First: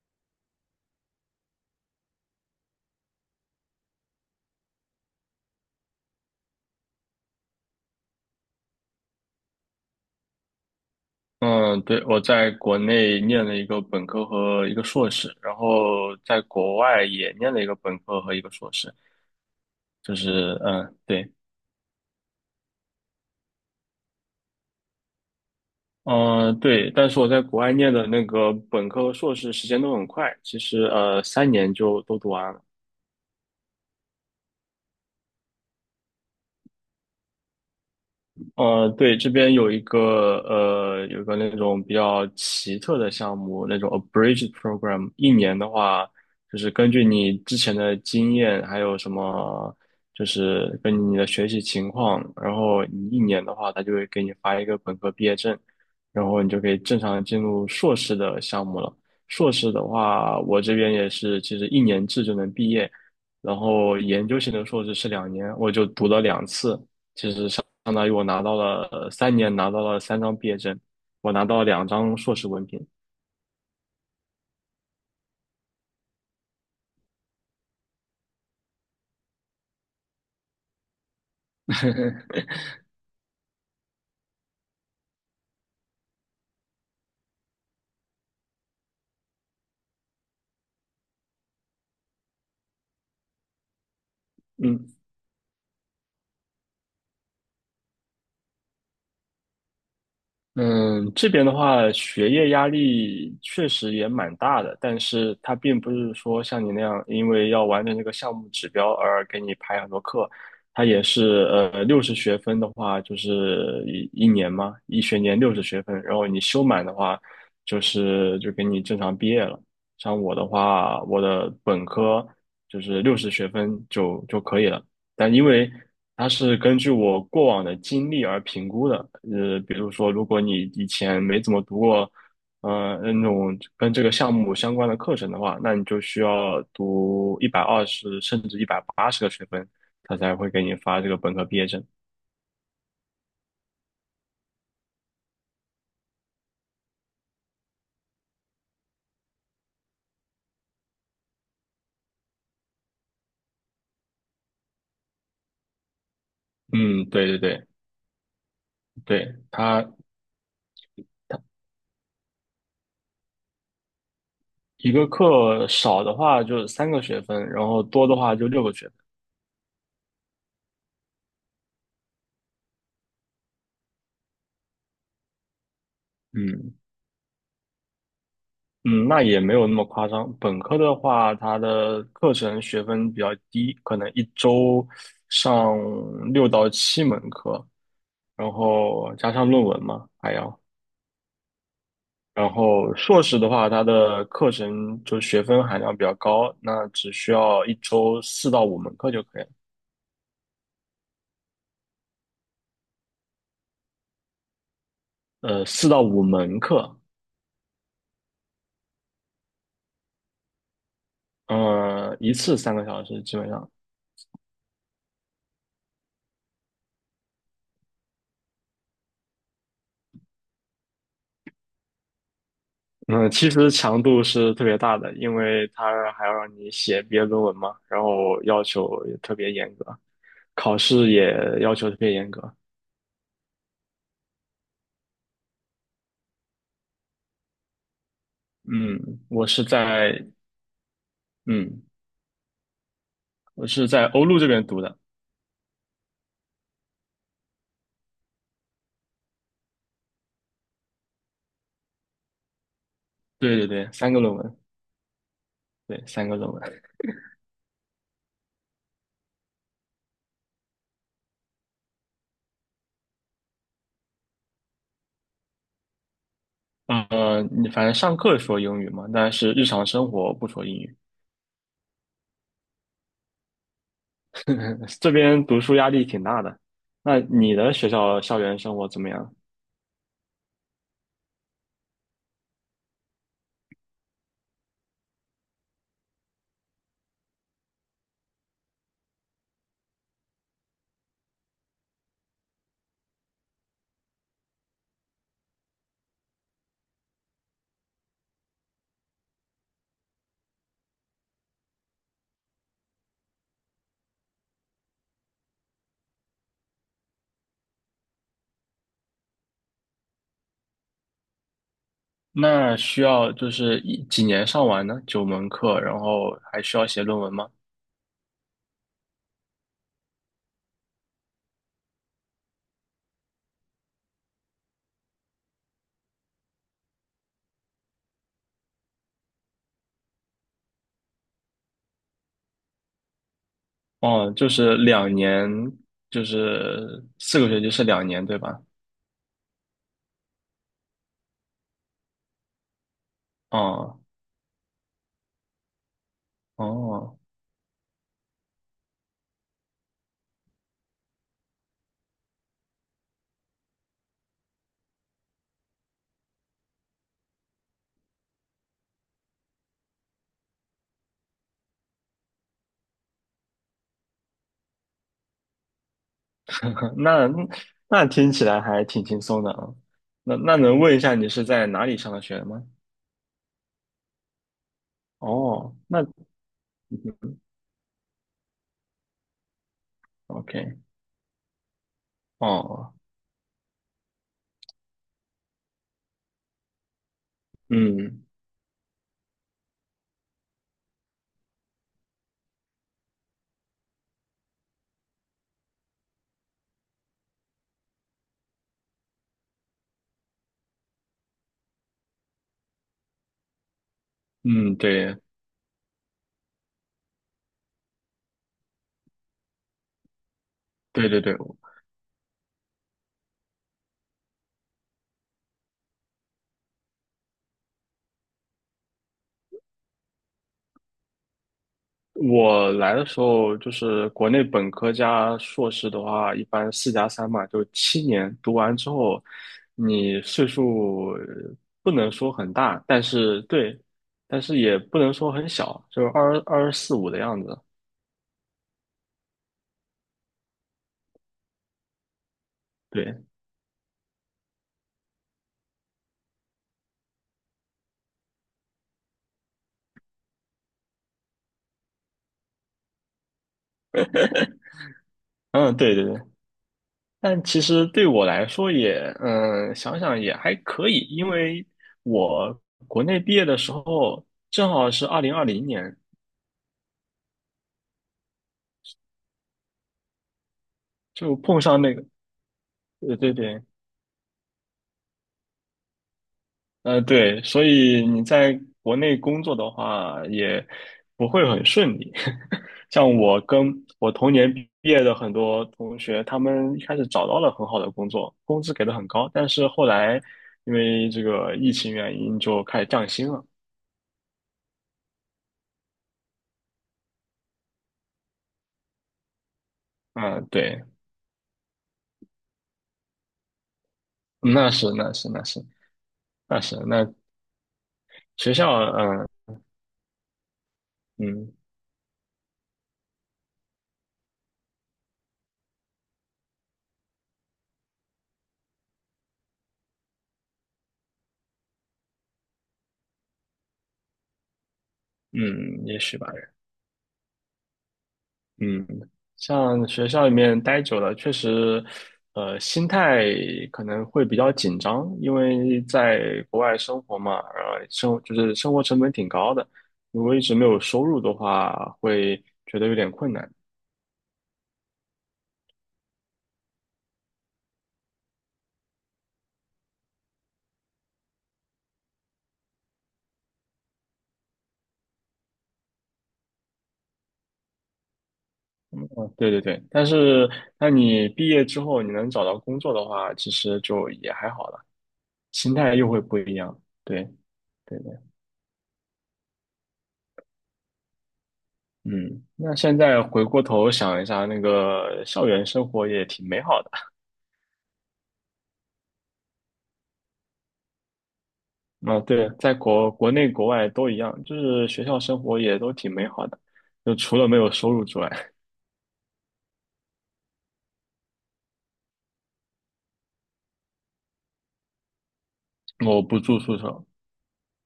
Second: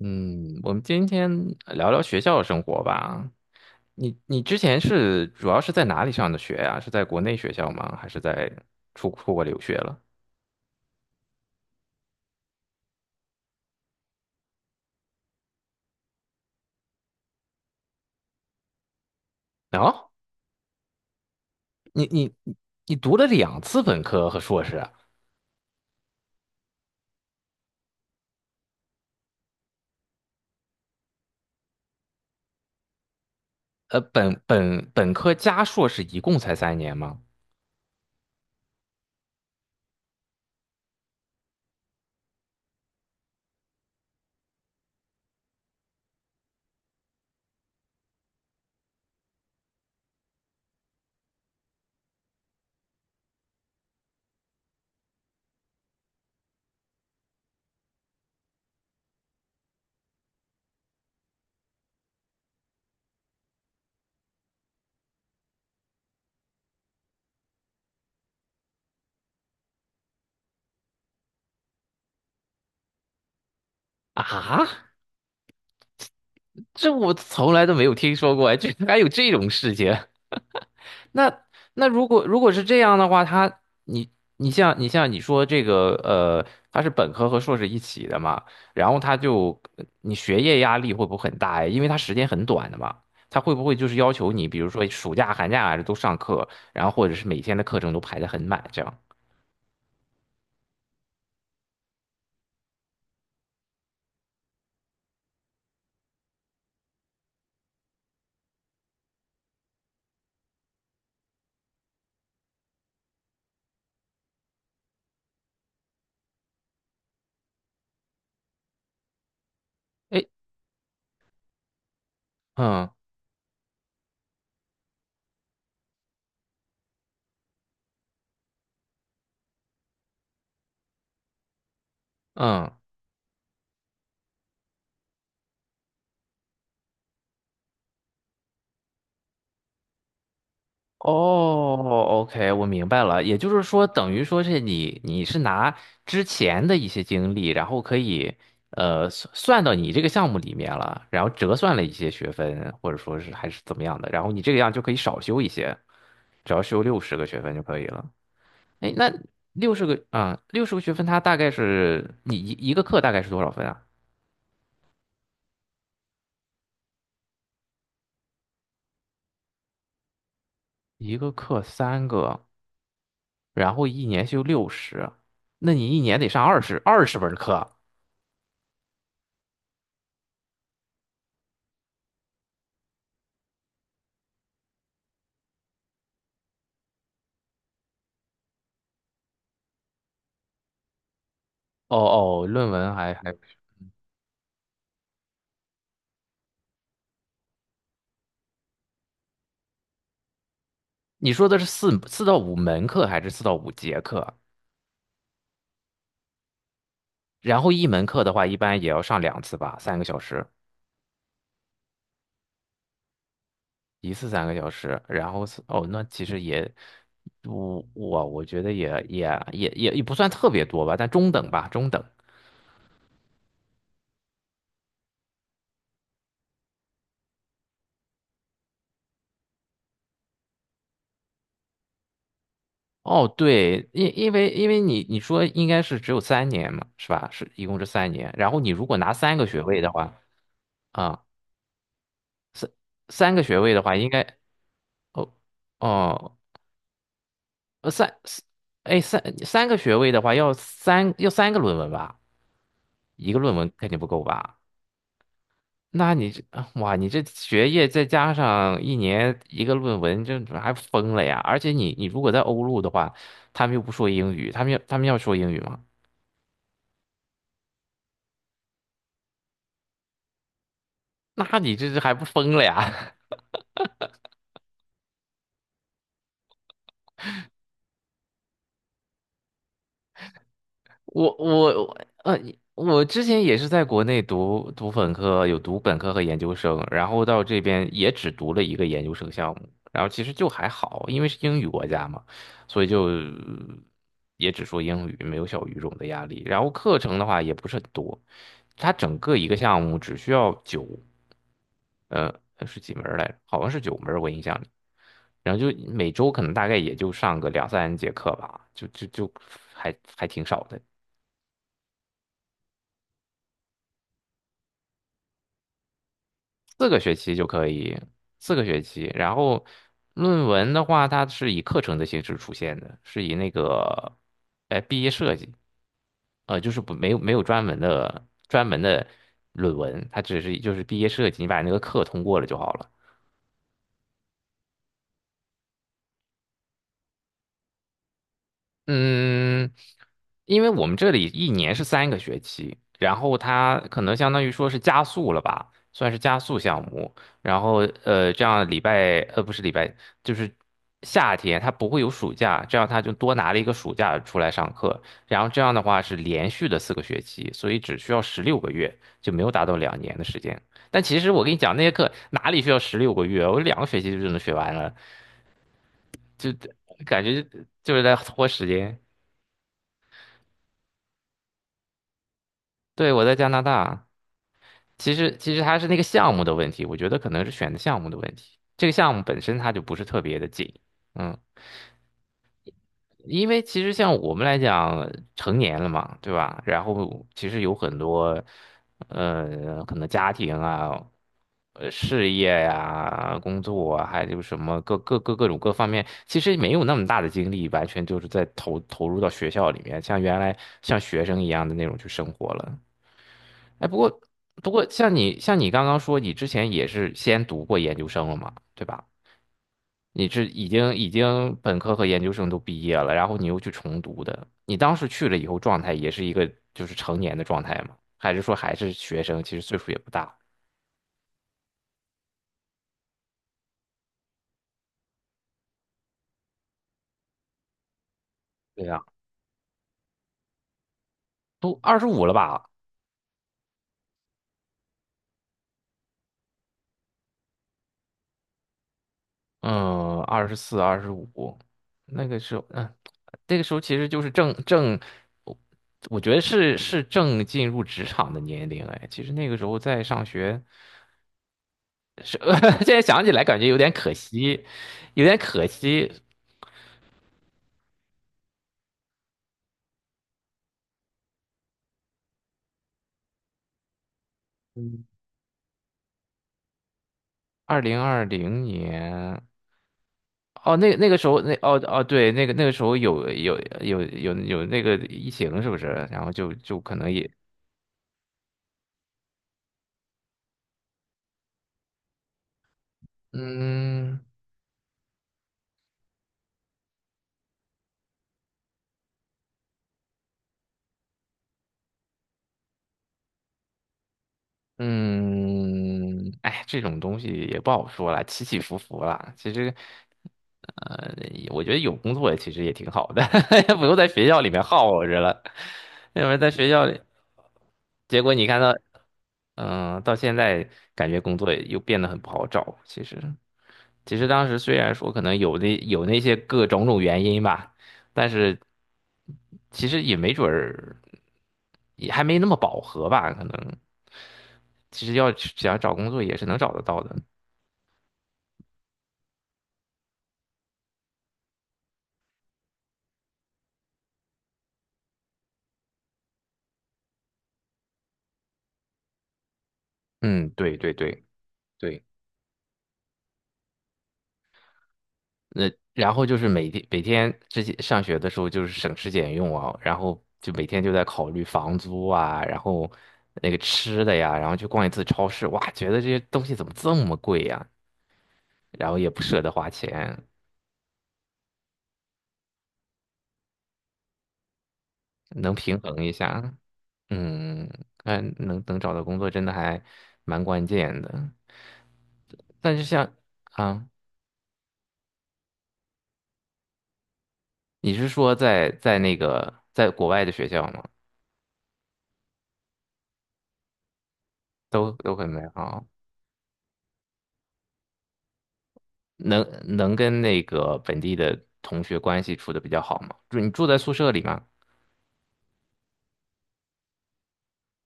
嗯，我们今天聊聊学校生活吧。你之前是主要是在哪里上的学呀？是在国内学校吗？还是在出国留学了？嗯，对，我在国内念了一个本科和一个硕士，然后在国外也念了一个本科和一个硕士，哦，就是嗯，对，你你你读了两次本科和硕士啊，嗯，对，但是我在国外念的那个本科和硕士时间都很快，其实三年就都读完了。本科加硕士一共才三年吗？呃，对，这边有个那种比较奇特的项目，那种 abridged program，一年的话，就是根据你之前的经验，还有什么，就是根据你的学习情况，然后你一年的话，他就会给你发一个本科毕业证，然后你就可以正常进入硕士的项目了。硕士的话，我这边也是，其实一年制就能毕业，然后研究型的硕士是两年，我就读了2次。相当于我拿到了三年，拿到了3张毕业证，我拿到了2张硕士文凭。啊，这我从来都没有听说过，哎，居然还有这种事情。那那如果是这样的话，他你你像你像你说这个呃，他是本科和硕士一起的嘛。然后他就你学业压力会不会很大呀？因为他时间很短的嘛，他会不会就是要求你，比如说嗯，暑假、寒假还是都上课，然后或者是每天的课程都排得很满这样？嗯，这边的话，学业压力确实也蛮大的，但是它并不是说像你那样，因为要完成这个项目指标而给你排很多课，它也是六十学分的话，就是一年嘛，一学年六十学分，然后你修满的话，就是就给你正常毕业了。像哎，我的话，我的本科就嗯是六十学分就可以了。但因为它是根据我过往的经历而评估的，比如说，如果你以前没怎么读过，嗯。那种跟这个项目相关的课程的话，那你就需要读120甚至180个学分，他才会给你发这个本科毕业哦证。，OK,我明白了。也就是说，等于说是你是拿之前的一些经历，然后可以算到你这个项目里面了，然后折算了一些学分，或者说是还是怎么样的，然后你这个样就可以少修一些，只要修六嗯，十对个对学分就对可以了。哎，那对，六十它个啊，六十个学分，它大概是你一个课大概是多少分啊？一个课少的话就3个学分，然后多的话就6个学分。一个课三个，然后一年修六十，那你一年得上二嗯，十二十门课。嗯，那也没有那么夸张。本科的话，它的课程学分比较低，可能一周上6到7门课，然后加上论文嘛，还要。哦哦，然论文后还硕还，士的话，它的课程就学分含量比较高，那只需要一周四到五门课就可以了。你说的是四到五门课还是四到五节课？四到五门课，然后一门课的话，一般也要上两次吧，三个小时，嗯，一次3个小时，基本上。一次三个小时。然后是哦，那其实也，我觉得也不算特别多吧，但中等吧，中等。嗯，其实强度是特别大的，因为他还要让你写毕业论文嘛，然后要求也特别严格，考试也要求特别严格。哦，对，因为你说应该是只有三年嘛，是吧？是一共是三年。然后你如果拿嗯，三个我学是位的话，在啊、嗯，三三个学我位的是话，在应欧该陆这边读的，哦哦三，四，哎，三个学位的话，要三个论文吧，一个论对对文肯对，定不三个够论文，吧？对，那三你个这论啊文。哇，你这学业再加上一年一个论文，这还疯了呀！而且你如果在欧陆的话，他们又不说英语，他们要说英语吗？你反正上课说英语嘛，但是日常生活不说英语。那你这还不疯了呀？这边读书压力挺大的。那你的学校校园生活怎么样？我我呃，我之前也是在国内读本科，有读本科和研究生，然后到这边也只读了一个研究生项目，然后其实就还好，因为是英语国家嘛，所以就也只说英语，没有小语种的压力。然后课程的话也不是很多，它整个一个项目只需要九，呃，是几门儿来着？好像是九门儿我印象里。然后就每周可能大概也就上个两三节课吧，就还挺少的。那需要就是几年上完呢？9门课，然后还需要四个写学论文期就吗？可以，四个学期。然后论文的话，它是以课程的形式出现的，是以那个，毕业设计，就是不没有没有专门的论文，它只是就是毕业设计，你把那个课通过了就好了。哦，就是两年，就是4个学期是两年，对吧？嗯，因为我们这里一年是3个学期，然后他可哦能相当于说是加速了吧，算是加速项目。哦，然后这样礼拜，不是礼拜，就是夏天他不会有暑假，这样他就多拿了一个暑假出来上课。然后这样的话是连续的四个学期，所以只需要十六个月，就没有达到2年的时间。但其实我跟你讲，那些课哪里需要十六个月，我2个学期就能学完了，感那觉就是那在听起拖来时还间。挺轻松的啊。那能问一下你是在哪里上的学吗？对，我在加拿大。其实哦，它是那个那 项目的问题，我觉得可能是选的项目的问题。这个项目本身它就不是特别的紧，OK，嗯，哦，因为其实像我们来讲，成年了嘛，对吧？然后其实有很嗯多，可能家庭啊，事业呀、工作啊，还有什么各种各方面，其实没有那么大的精力，完全就是在投入到学校里面，像原来像学生一样的那种去生活了。哎，不过不嗯，过，像对你像你刚刚说，你之前也是先读过研究生了嘛，对吧？你是已经已对对对，经本科和研究生都毕业了，然后你又去重读的。你当时去了以后，状态也是一个就是成年的状态吗？还是说还是学生？其实岁数也不大。我来的时候就是国内本科加硕士的话，一般4加3嘛，就7年读完对之呀，后，你岁数都不二十能五说了很吧？大，但是对，但是也不能说很小，就是二十四五的样子。嗯，24、二十五，那个时候，嗯，对，那个时候其实就是正，我我觉得是正进入职场的年龄。哎，其实那个时候在上学。是，现在想起来感觉有点可惜，有点可嗯，对对惜。对。但其实对我来说也，嗯，想想也还可以，因为我国内毕业的时候正好嗯，是2020年，2020年。哦，那那个时就候，那碰哦上那哦，个，对，那个时候对有对有对，有有有那个疫情，是不是？然后就可能也，对，所以你在国内工作的话，也不会很顺利。像我跟我嗯，同年毕业的很多同学，他们一开始找到了很好的工作，工资给的很高，但是后来因为这个疫情原因就开始降薪了。嗯，哎，这种东西也不好说了，起起伏伏了。其实，嗯，对，呃，我觉得有工作其实也挺好的，不用在学校里面那是耗那着是了。那是要不然在那学是校里，那结果你学看校，到，嗯嗯、到现在感觉工作嗯又变得很不好找。其实，当时虽然说可能有那些各种原因吧，但是其实也没准儿，也还没那么饱和吧，可能。其实要想嗯，找也工许作吧。也是能找得到的。嗯，像学校里面待久了，确实，心态可能会比较紧张，因为在国外生活嘛，就是生活成本挺高的，如果一嗯，直没对有对收入对的话，对，会觉得有点困难。那然后就是每天之前上学的时候就是省吃俭用啊，然后就每天就在考虑房租啊，然后那个吃的呀，然后去逛一次超市，哇，觉得这些东西怎么这么贵呀？然后嗯，也不舍得对对花对，但钱，是那你毕业之后你能找到工作的话，其实就也还好了，能心平态衡又一会不下。一样。对嗯，对对，嗯，能找到工作真的还蛮关键的，嗯，那但是现像在回过啊。头想一下，那个校园生活也挺美好的。你是说在那个在国外的学校吗？啊，对，在国内国外都一样，就是都学都校很生美活也好，都挺美好的，就除了没有收入之外，能能跟那个本地的同学关系处的比较好吗？就你住在宿舍里吗？我不住宿舍。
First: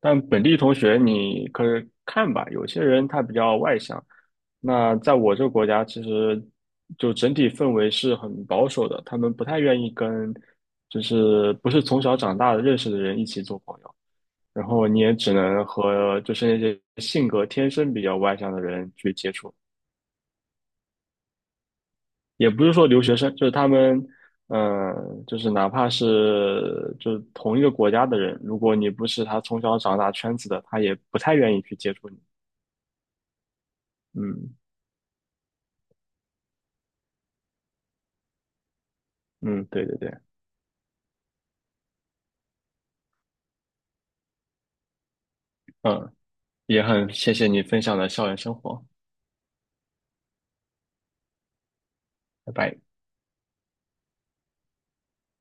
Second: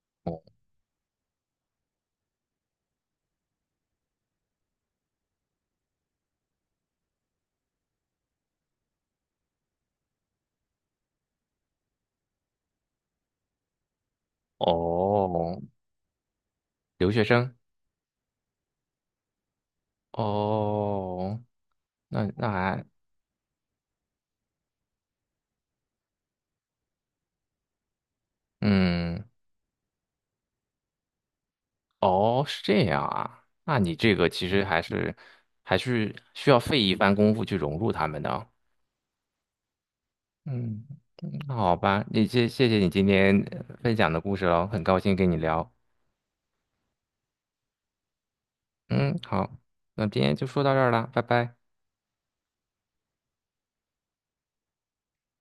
但哦，本地同学你可以看吧，有些人他比较外向，那在我这个国家其实就整体氛围是很保守的，他们不太愿意跟就是不是从小长大的认识的人一起做朋友，然后你也只哦，能和就是那些留学性格生，天生比较外向的人去接触。哦，那也那不是还，说留学生，就是他们，嗯，就是哪怕是就是同一个国家的人，如果你不是嗯，他从小长大圈子的，他也不太愿意去接触你。哦，是这样啊，那你这个其嗯实还是需要费一番功夫去融入他们的哦。嗯，对对对，嗯，嗯那好吧，你谢谢你今天分享的故事喽，很高兴跟你聊。嗯，也很谢谢你分享的校园生活，嗯，好，那今天就说到这儿啦，拜拜。拜拜。